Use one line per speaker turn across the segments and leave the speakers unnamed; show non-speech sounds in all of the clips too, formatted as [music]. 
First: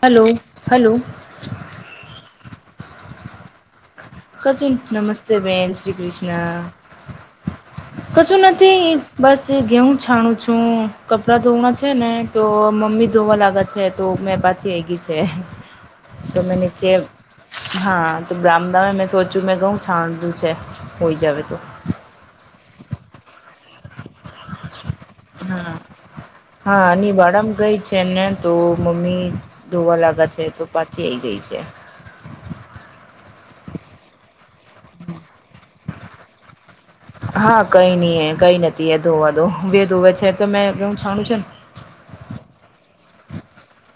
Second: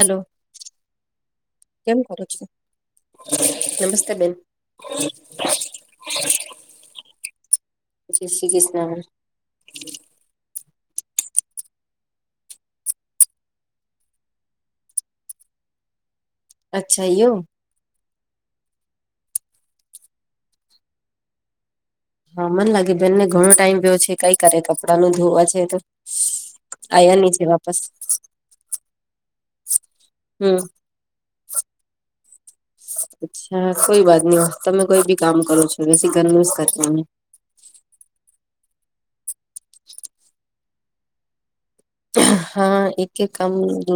Hello hello.
કેમ કરું છું
કજ નમસ્તે બેેન શ્રી કૃષ્ણ.
જય
કસું
શ્રી
નથી
કૃષ્ણ
બસ જે ઘે હું છાણું છું કપડાં ધોવા છે ને તો મમ્મી ધોવા લાગ્યા છે તો મેં પાછા છે તો મેં નીચે
અચ્છા એવું
હા તો બ્રામદ મે સોચું મેં ઘઉં છાણધું છે હોઈ જવે તો.
હા મને લાગે બેનને ઘણો ટાઈમ પયો છે કઈ કરે કપડાં નું ધોવા છે તો
હાની
આયા ની છે
વાડામાં
વાપસ
ગઈ છેને તો મમ્મી ધોવા લાગ્યા છે
હમ
તો પાછ થઈ ગઈ છે,
અચ્છા કોઈ વાત નઈ તમે કોઈ બી કામ કરો છો બે ઘરનું જ કર.
હા કઈ નઈ કઈ નથી એ ધોવા દો બેે ધોવે છે તો મે છાણું છે ને.
હા એક એક કામ દ.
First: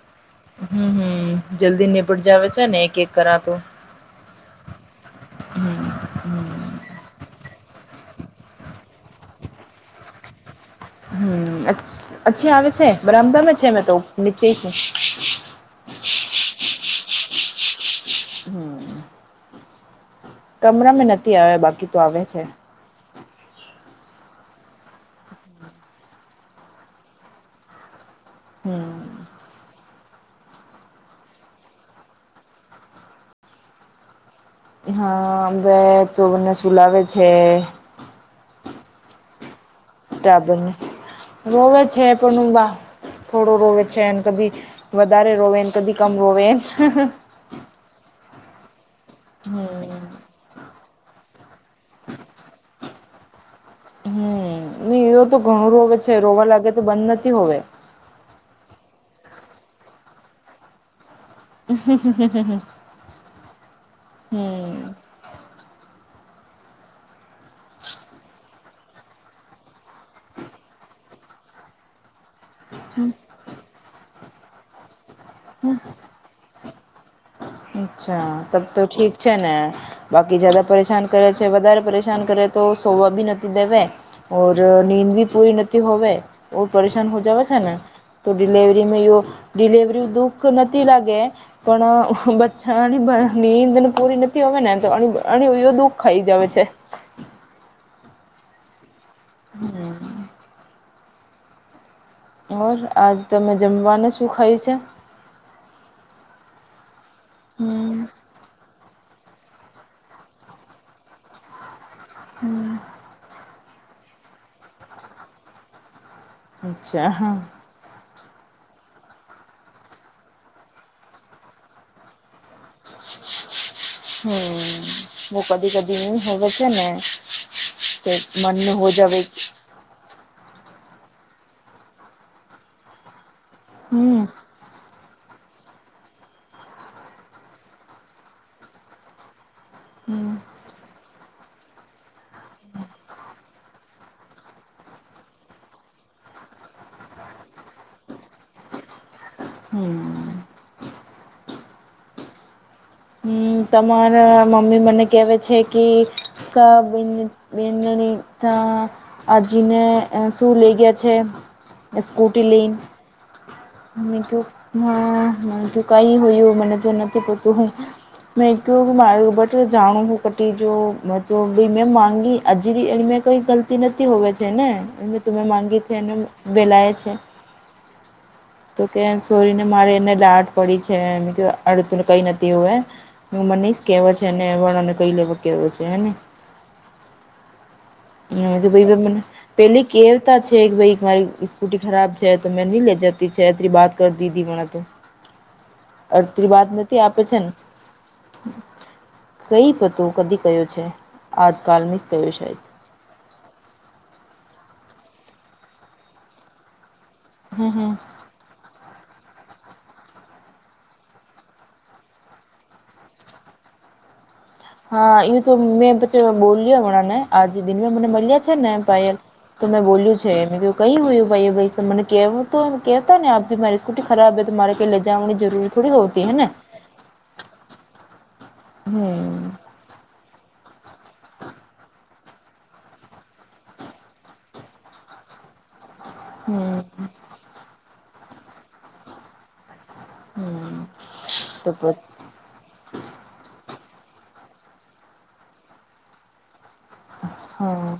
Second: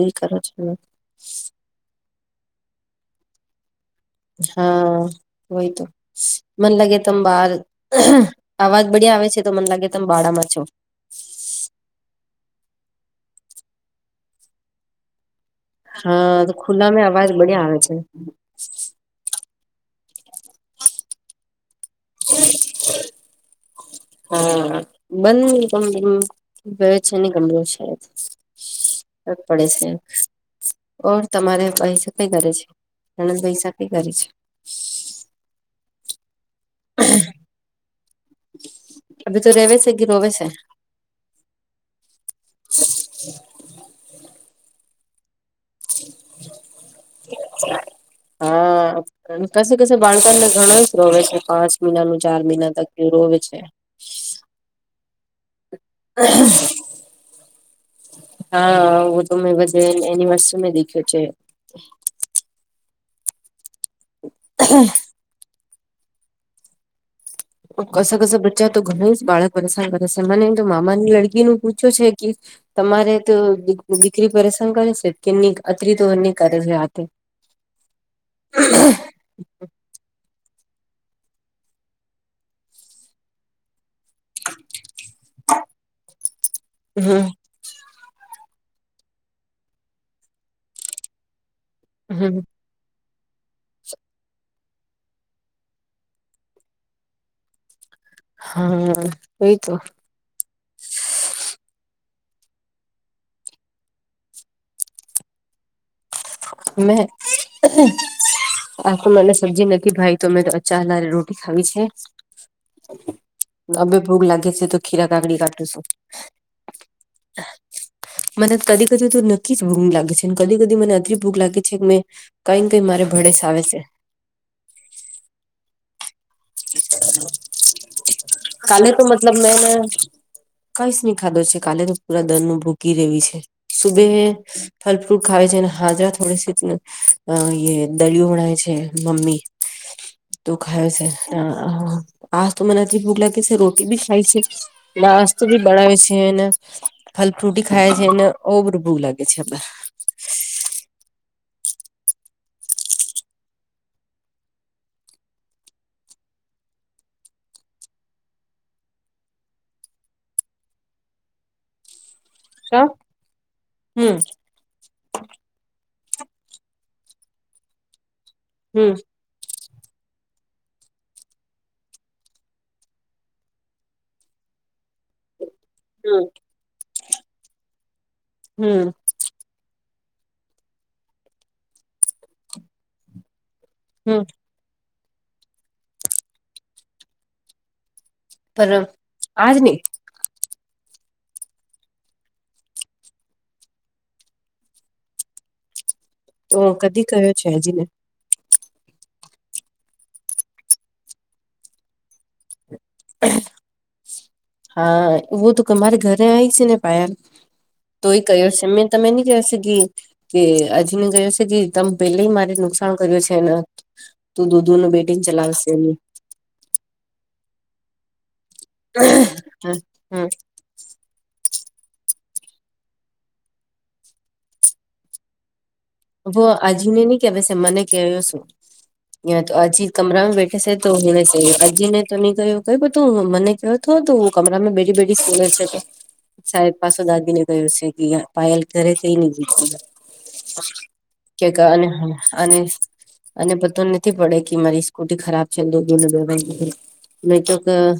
હમ્મ હમ્મ જલ્દીની પરજા છે ને એક એક કરા તો.
હા,
હમ
વયધો.
હમ
મન લાગે તમ બાર અવાજ બડ્યા આવે છે, તો મન લાગે તમે ભાડામાં છો [inaudible]
હમ્મ અચ્છી આવે છે, બરામદમે છે તો નીચે છે [unintelligible]
હા, તો ખુલ્લા મે અવાજ બડ્યા આવે છે. [unintelligible]
કમરામાં નથી આવ્યા બાકી તો આવે છે, [unintelligible]
હા, બંધ છે ને કમરું છે [unintelligible]
હમ
સર પડે છે, [unintelligible] ઓર તમારે ભાઈસા કઈ કરે છે, અણંદ ભાઈસા કઈ કરે છે, [unintelligible]
હા બે ઈ તો મને સુુંલાવેે છે, [unintelligible]
અભી તો રવે છે [unintelligible]
તબની [unintelligible] રોવે છે, પણ હું બા થોડો રોવે છે, કદી વધારે રોવેને [unintelligible] કબી કમ રોવે [unintelligible]
હા, કશે કશે બાળકો ને ઘણો શ રોવે છે, પાંચ મહિનાનું ચાર મહિના તક યુરોવે છે, [unintelligible]
હમ્મ નઈ એવ તો ઘણું રોવે છે, રોવા લાગે તો બંધ નથી હોવે [unintelligible]
હા, હું તો મેં બધ એનિવર્સરી મે દેખ્યો છે, [unintelligible]
[unintelligible]
[unintelligible]
હમ
[unintelligible] કસ કસ બચ્ચા તો ઘણી બાળક પરેશાન કરે છે, મને તો મામાની લડકી નું પૂછ્યું છે કે [unintelligible] તમારે તો દીકરી પરેશાન કરે છે કે ની અત્રી તો એની કરે છે હાથે
અચ્છા તબ તો ઠીક છે ને બાકી જદા પરેશાન કરે છે, વધારે પરેશાન કરે તો સોવા ભી નથી દેવે [unintelligible] ઓર નનીંદ ભી પૂરી નથી હોવેય ઓ પરેશાન હો [unintelligible]
હમ
જાવ છે, ને [unintelligible] તો ડીલેવરીમાં ડિલેવરી દુઃખ નથી લાગે પણ
હમ
[unintelligible] [unintelligible] નીંદને પૂરી નથી હો ને તો દુખ ખાઈ જ આવે છે
હા, એ તો
ઓર આજે તમે જમવાનું શું ખાયું છે,
[unintelligible]
હમ
મને સબ્જી નથી ભાઈ તો મેં તો અચારે રોટી ખાવી છે,
[unintelligible]
નવે ભુખ લાગે છે, તો કીરા કાકડી કાટુ છું
અચ્છા હા.
મને કદી કદી તો નક્કીજ ભૂખ લાગે છે કદી કદી મને અતલી ભૂખ લાગે છે કે મેં. કઈ કઈ મારે ભડેસ આવે છે,
હમ્મ, હું કદી કદી ન હ વસે ને કે મન હો જવે
[inaudible] કઈશમી ખાધો છે, કાલે તો પૂરા દર ન ભૂકી રેવી છે સુબે
હમ
ફ ફ્રૂટ ખાવ છે, અને હાજરા થોડે સ દરિયો ભણાય છે મમ્મી
હમ્મ
તો ખાય છે આ તો મને જે ભૂગ લાગે છે, રોટી બી ખાય છે ના વસ્તુ બી બનાવે છે એને ફલ ફ્રુટી ખાય છેને ઓબ રબૂું લાગે છે,
હમ હમ તમારા મમ્મી મને કહેવે છે કી ત આજીને શું લઇ ગયા છેકૂ. કિલીમ. મ
હમ
તો હ કઈ હોયું મને તો નથી પતું હું. મે
હમ હમ
માર બ. જાણું કટી જો ભી મે માઅ કોઈ. તી નથીતી હોવે છે ને એં તમે માગી છે એને વેલાય છે.
હમ
તો કે. ચોરીને મારે એને દાટ પડી છે મ અડતુંને કંઈ નથી હોવે હું મનીશ. કેવા
હમ
છે અને વ અને કઈ લેવો કેવ છે હેને. હ એ તો
પર
ભ મ
આજ નહી
પહેલી કે. પ છે કે ભાઈ તમારી સ્કૂટી ખરાબ છે તો મેં નહી લે જતા. છે એતરી વાત કરી દીધી પણણા તો અત્રી
તો
વાત નથી
કદી
આપે
કયો
છે ને.
હજીને
કઈ પતો કદી કયો છે આજકાલ મિસ કયો સાાયદ.
હા એવું તો તમારે ઘરે આવીય છે ને પાયલ.
હમ હમ.
તો એ કયો છે મેં તમે નની કશેી. કે અજીને કયો છે કે તમે પેલે મારે નુકસાન કર્યું છે એને. તું દૂધો નું
હા
બેટીને
એ તો
ચલાવશે એને.
મેં બોલ્યો હમણાં ને આજે દિનમાં મને મળ્યા છે ને પાયલ તો મેં બોલ્યું
હમ
છે એમ ક. કઈ હોયું ભાઈ ભાઈ મને કહેવું તો કેહેતા ને આપી મારી સ્કૂટી ખરાબ હ તો મારે કઈ લઈ જવાની જરૂરી થોડી હો.
અજીને નહી કે ભ મને ક્યો શું
હમ
તો અજી. કમરામાં બેઠે છે તો હને ક અજીને તો ન કહયો ક તું મને ક હતો ત. કમરામાં બેડી બેડી સુને છે તો.
[inaudible]
સાહેદ પાછો દાદી ને કહયો છે કે પાયલ ઘરે ક ન જીતી.
હમ
કે
તો
અને હ.
પછી
અને અને બતો નથી પડે કે મારી સ્કૂટી ખરાબ છે ગવા. નહી તોક
હા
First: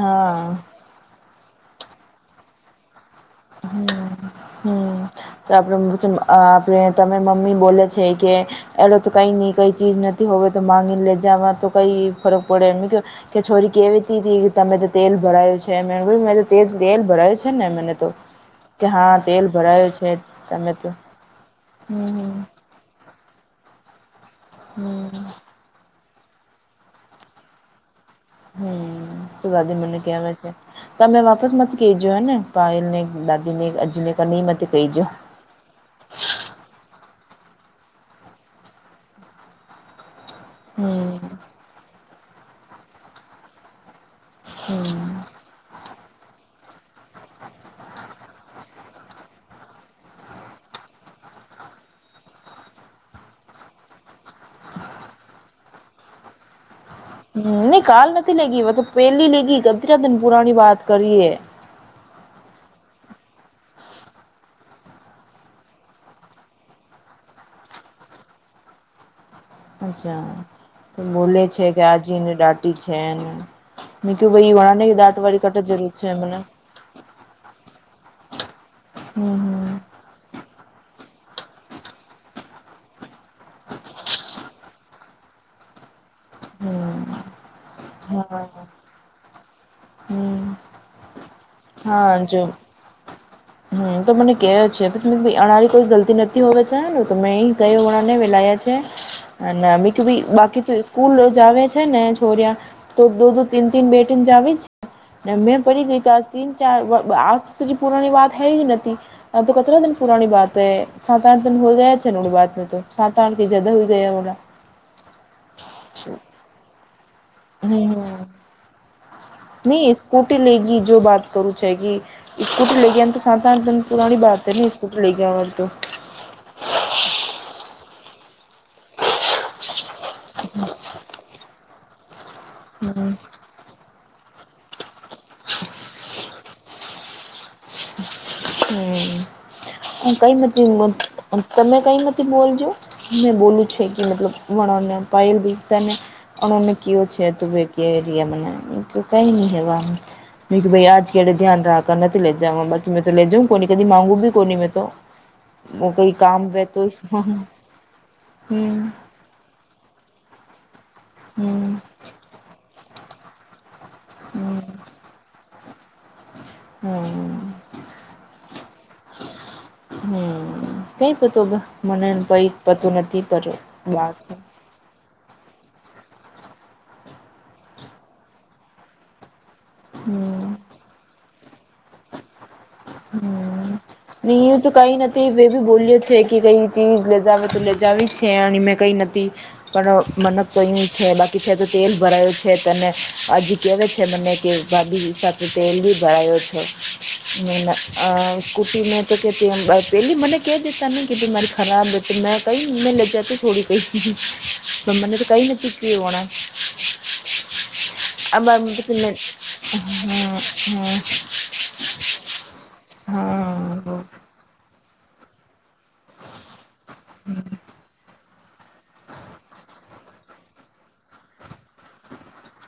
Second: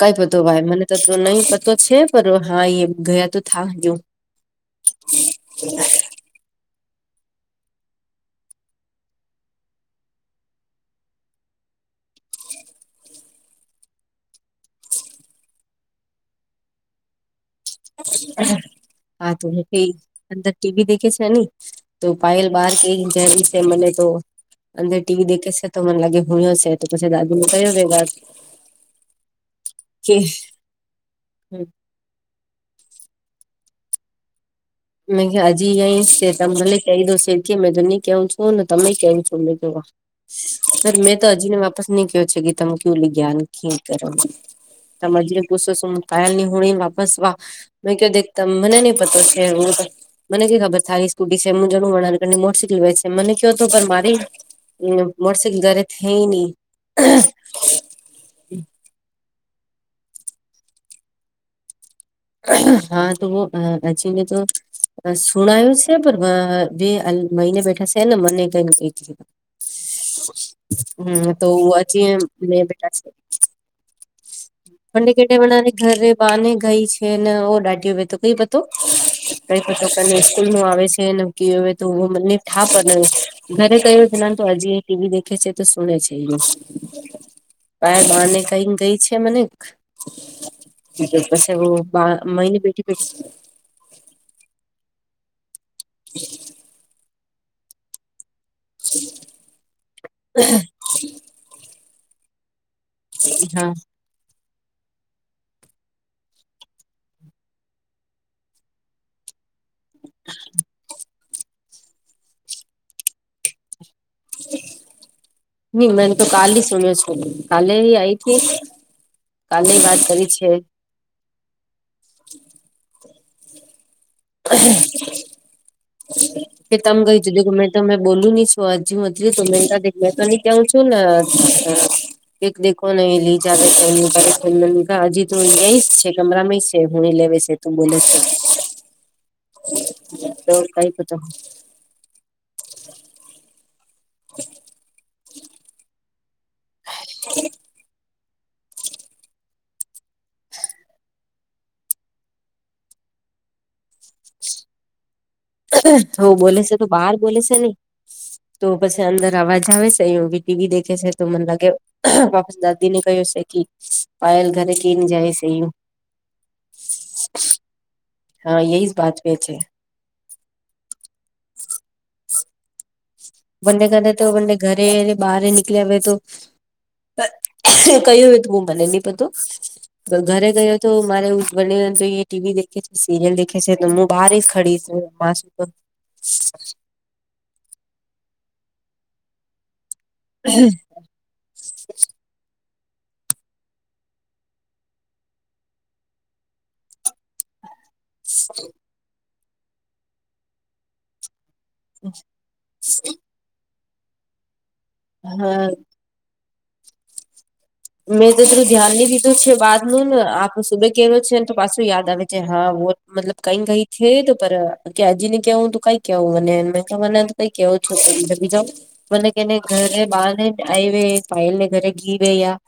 કઈ બતો
હા
ભાઈ મને. તો તો ન પતો છે પણ હા એ ગયા તો
હમ
થાજુ.
હમ આપડ આપે તમે મમ્મી બોલે છે કે. એલો તો કઈ નઈ કઈ ચીજ નથી હોવે તો માંગીને લેજવા તો કઈ ફરક પડે એ. કે છોરી કેવીતી હતી તમે તો તેલ ભરાયું છે મે મે તેલ ભરાયું છે. ને મને તો
હ.
કે
હા તો
તેલ
કઈ
ભરાયો છે
અંદર
તમે તો
ટીવી દેખે છે ને તો
હમ
પાયલ બાર કે. મને તો
હમ
અંદર ટીવી દેખે છે તો મને લાગે હયયો છે તો પછી દાદીને કહ્યો વાત.
હમ તો દાદી મને ક વ છે ત મે વાપસ મત. કે જો હૈ ને પાયલ દાદીને અજીને ક નહીમતે કહી જ.
મે હજી અં છે તમે ભલે કહી દો છે કે મે જની કેવ છું ને તમે કેવ છો મે જોવા.
હમ
સર મેં તો હજીને વાપસ ન કહ્યો છે કે તમે કેવલી જ્ઞાન ક કરો.
હમ.
મજને પૂછો છું હું કાયલ ની હોડી વાપસવા મેં ક દેખતા મને નહ પતો છે હ. મને ક ખબર થારી સ્કૂટી છે હું જ મળની મોટર સાઇકલ વ છે મને કયો હતોું પણ મારી. એ મોટર સાઇકલ ગરે થ.
હ નહી કાલ નથી લેગ મ તો પેલી લેગ કે ત દન પુરાની વાત કરીે.
હા તો અચિને તો સુણાયું છે પણ બે. મહિને બેઠા છે ને મને કઈ.
અચ્છા
હમ
બોલે
તો
છે કે
અછીએ
આજીને
મે
દાટી
બેટા.
છે એને મેં કું ભાઈ વણાને
પણંડ
દાટ
કેટે
વાળી કટ
બનાને
જરૂર
ઘરે
છે મને
બાને ગઈ છે. [unintelligible] હ દાઢ કઈ પતો. [unintelligible]
હમ.
કઈ કોઈ પ્રકારની સ્સ્કૂલ નું આવે છે નકી તોું મને થઠાપ. [unintelligible] ઘરે કહ્યો જ ના હજી એ ટીવી દેખે છે તો સુને છે એનું.
હમ હમ.
પ બારને
હા
કઈ ગઈ છે મને
હમ
પછ.
હા જો હમ તો મને કે છે અળ. કોઈ ગલતી નથી હોવે ચ તો મેં અહીં ગયો વણા ને વેલાયા છે. અનેમ ભી બાકી તો સ્કૂલ જ આવે છે ને છોરિયા. [unintelligible] [unintelligible] [unintelligible] [unintelligible] [unintelligible] તો દો દો તીન
હા
તીન બેટીને જ આવી છે મેં પડી ગય ત. [unintelligible] [unintelligible] તન ચાર આજ પુરાની વાત હ જ નથી. આ તો કેતલા દન પુરની બાત હૈ સાતઠ [unintelligible] હોય ગયા છે વાત ને તો સાતણ કે જદા હોઈ ગયા. [unintelligible]
નહી મે તો કાલ હ સુન્યા છો કાલે
હમ
હ
હમ
આઈ હતી. [unintelligible] કાલ ની
નહી
વાત કરી
સ્કૂટી
છે. [unintelligible]
લેગી જો વાત કરું છે કે સ્કુટર લઈ ગ એમ તો સાત પુરાણી બાત. [unintelligible] તનીસ કુટલી ગયાવા તોું. [unintelligible]
કે તમ ગય તધુંમે તો તમે બોલું નહી છો હજુ મધ તમે. [unintelligible] મેં તની ક્યાવ છું ને એકક દેખવા ન
હમ
એલી. [unintelligible] જ્યારે એમા હજી તો અયા છે કમરા માં છે હણી લે છે તું બોલે છે.
હમ. હું કઈ
તો
નથી
કઈ તો
તમે કઈ નથી બોલજો મેં બોલું છે. કે મતલબ વ પલ ભ ઓ કેયો છે ત કે. મને કનીવા. મ ભાઈ આજ કેડે ધ્યાન રા કર ના તો લેજવા બાકી મે તો લેજાવું કો કદી માગુ બ કોની મે તો. તો. [unintelligible]
તો
કામ
બોલે
વે
છે તો બહાર બોલે
હમ
છે નહી.. [unintelligible] તો
હમ
પછી અંદર અવાજ આવે છે અ બી ટીવી દેખે છે તો મને લાગે બાપા દાદ. ને કહ્યું છે કે પાયલ
હમ
ઘરે કને જાય છે યું.
હમ
હા એહી બાત પે છે.
હમ કઈક તો મને પઈ.
બંને કે તો બંને ઘરે બહાર નિકલે્યા ભવે તો. [unintelligible] કયું એ તું હું મને એની પધું. [unintelligible] ઘરે
હમ
ગયો તો મારે ઉ બને તો ટીવી દેખે. છે
હ
સિરિયલ દેખે છે તો હું
ન
બહાર
એ
જ
તો
ખડી
કઈ
છું
નથી
માસું
બી
તો
બોલ્યો છે કે કઈ ચીજ લેતા તો લે. મજાવી છે અને મેં કંઈ નથી પણ મને કયું છે બાકી છે તો તેલ ભરાયું. છે તને આજ કેવા છે મને કે ભાભી સાથે તેલ બી ભરાો છો. અ કુપી મે ચ કે એલી મને ક કે દશ ન ગીધ મારી. ખરાબેતે મે કહી મે લેજા તું થોડી કઈ પણ્ને તો કહી ને
હા
તું કેવાના [inaudible]
મેં તો થોલું ધ્યાન ઈ દીધું છે બાદ નું ને આખો સુબે કેો છેને. તો પાછું યાદ આવે છે હા વો
હા
મતલબ કઈ
હા
કઈ થ તો. કે હજી ને કેહવ હું તું કઈ કેવ હ મને એ મને કઈ કેવો છો બીજા મને કેને ઘરે બહાર ને. આય હ પાયલ ને ઘરે ઘી ગ યા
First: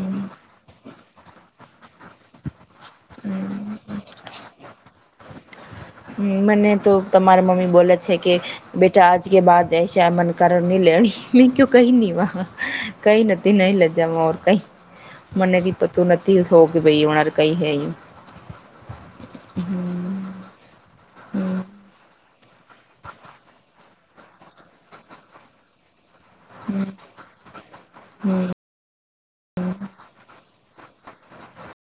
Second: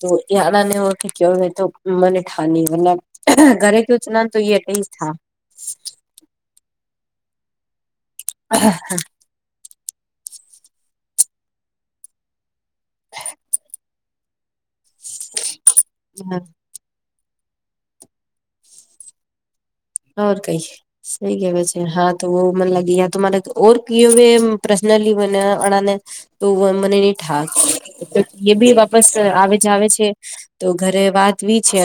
તો યાદાને હો કે ક તો. મને ઠા મ ઘરેથી ઉત નાન તો ટ થ.
હ મને તો તમારા મમ્મી બોલે છે કે બેટા આજ. કે બા એસા અ મન કરની લેણી મેં કું કહી ન કહી નથી. નહી લજાર કઈ મને કે પતું નથી થો કે ભાઈ ઓર કઈ હ [inaudible]
હોર કઈ. સઈ કેવાય છે હા તો મને લાગે યા તો મારે ઓર ક પર્સનલી મને અને. તો મને ઠા તો ભી. બસ આવે જ આવે છે, તો ઘરે વાતવી છે.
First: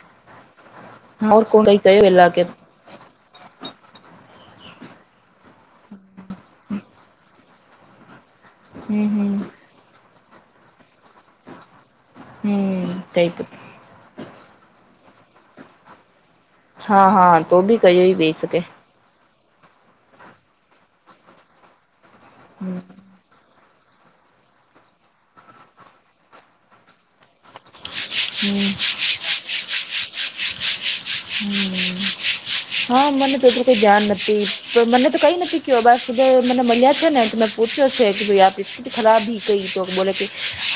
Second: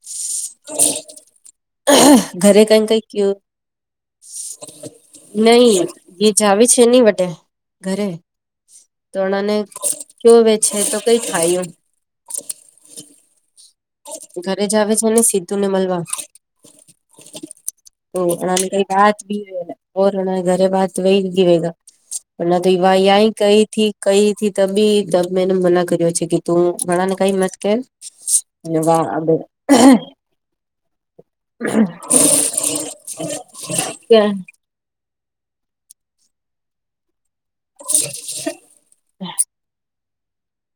[inaudible]
મોર કોઈ
ઘરે કઈ કઈ કુ નઈ એ જાવ છે. એ નની વ ઘરે
હમ હમ
તોણાને ચવે છે, તો કઈ ખાયું
હમ કઈપ
ઘરે જ આવે છેને, સીધું ને મળવા
હા-હા તો બી ક વહી શકે
રાત ગીવે હોરણા, ઘરે બાત વહી ગીવેગ પણ ના તો
હમ
વા યાય કઈ થી કઈથી તબી તમે એને મના કર્યો છે. કે તું ભણા ને કઈ મસ્ કે વા અ
હમ હા મને તોટલું કોઈ જાન નથી. તો મને તો કઈ નથી કયો બસ સુધ મને મળ્યા છેને ત મેં પૂછ્યો છે. કે ભાઈ આપ સ્થિતિ ખરાબી કઈ તો બોલોલે કે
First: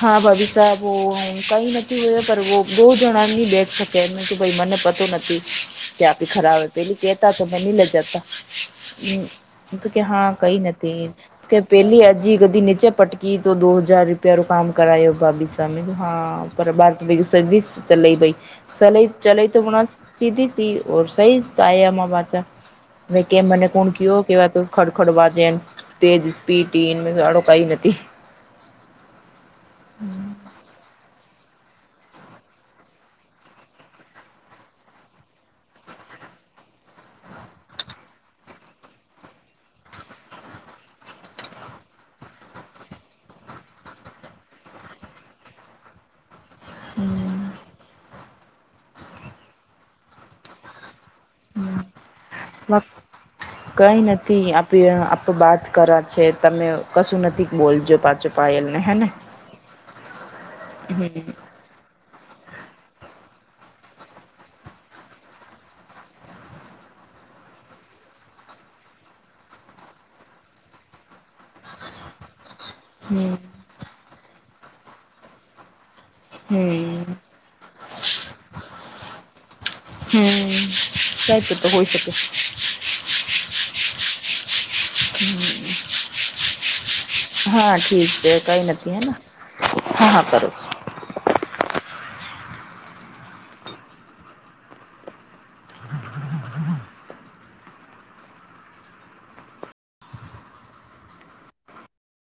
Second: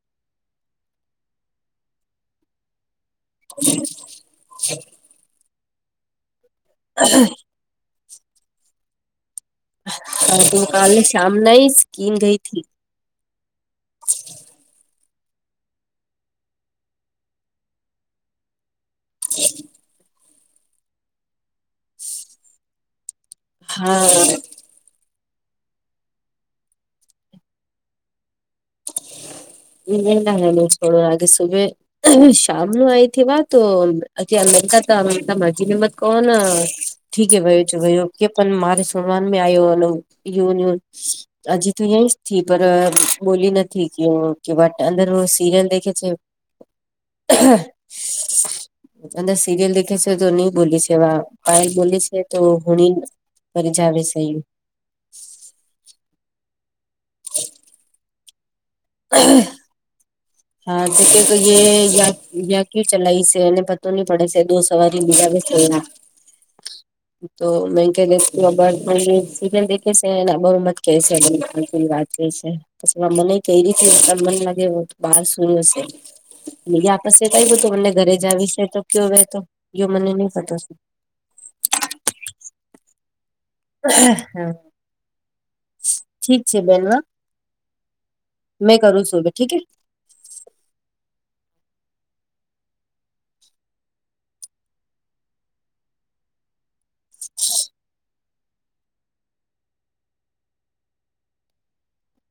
હા, ભાભી સાહેબ કઈ નથી હોયા પર બો જણ બેકે એમ કે ભ મને પતો નથી કે આપે ખરાબ હો પેલી કેતા ની લજતા હમ કે હા કઈ
તું કાલે
નથી
શામ
કે
ના
પેલી
સ્કીન ગઈ
હજી ગધી
હતી
નીચે પટકી કે તો દો હજાર રૂપિયા રો કામ કરાય ભાભી સામે હા પર સદીશ ચ ભાઈ સલે ચલેઈ તો બણા સીધી સી સહી તયામા વાચા મે કે મને કોણ
હા
કેવ કેવા ત [unintelligible] ખડખડ વાજન તેજ સ્પીડ ટ એ સઝાડો કઈ નથી. [unintelligible]
એના નિ છોડ રગ સુભવે [unintelligible] શમનું આવીયથી વા તો હજી અલંકા તો અલંકા માજી હિંમત કોના ઠીકે ભાઈ ભાઈ ઓકે પણ મારે સનવાન મેં આવ્યો વનન હજી તો અયાં જ થી પર બોલી નથી. ઠીક ય ઓકે બટ અંદર સીરયલ દેખે છે. [inaudible] અંદર સિરિયલ દેખે છે તો નહી બોલી છે પાયલ બોલી છે. તો હોણી ફરી જ
કઈ
આવે સહી
નથી આપ આપ બાદ કરા છે, તમે કશું નથી બોલજો પાછો પાયલ ને હે ને [unintelligible]
હા, જે કે કઈ [unintelligible] એયા યા કયુ ચલાય છે એને પતો નહી પડે છે દો સવારી બિલાવે છે. [unintelligible]
[unintelligible]
તો મેંક દેશ સીરયલ દેખે છે એ બરમત કે છે વાત કે છે. પ
હમ
મને કઈ રીતે મને લાગે બહાર સુયું હશે. બ
હમ
પસે કઈ બધું મને ઘરે જ આવી છે, તો કયો વ તો એ મને નઈ પતો [unintelligible]
જઈ શ તો હોઈ, શકે [unintelligible]
હા [unintelligible]
[unintelligible]
ઠીક છે, બેન [unintelligible]
હા ઠીક છે, કઈ
મેં
નથી
કરું
હેના
છું અવે ઠીક હે
હા હા કરો છ. [unintelligible]
[unintelligible]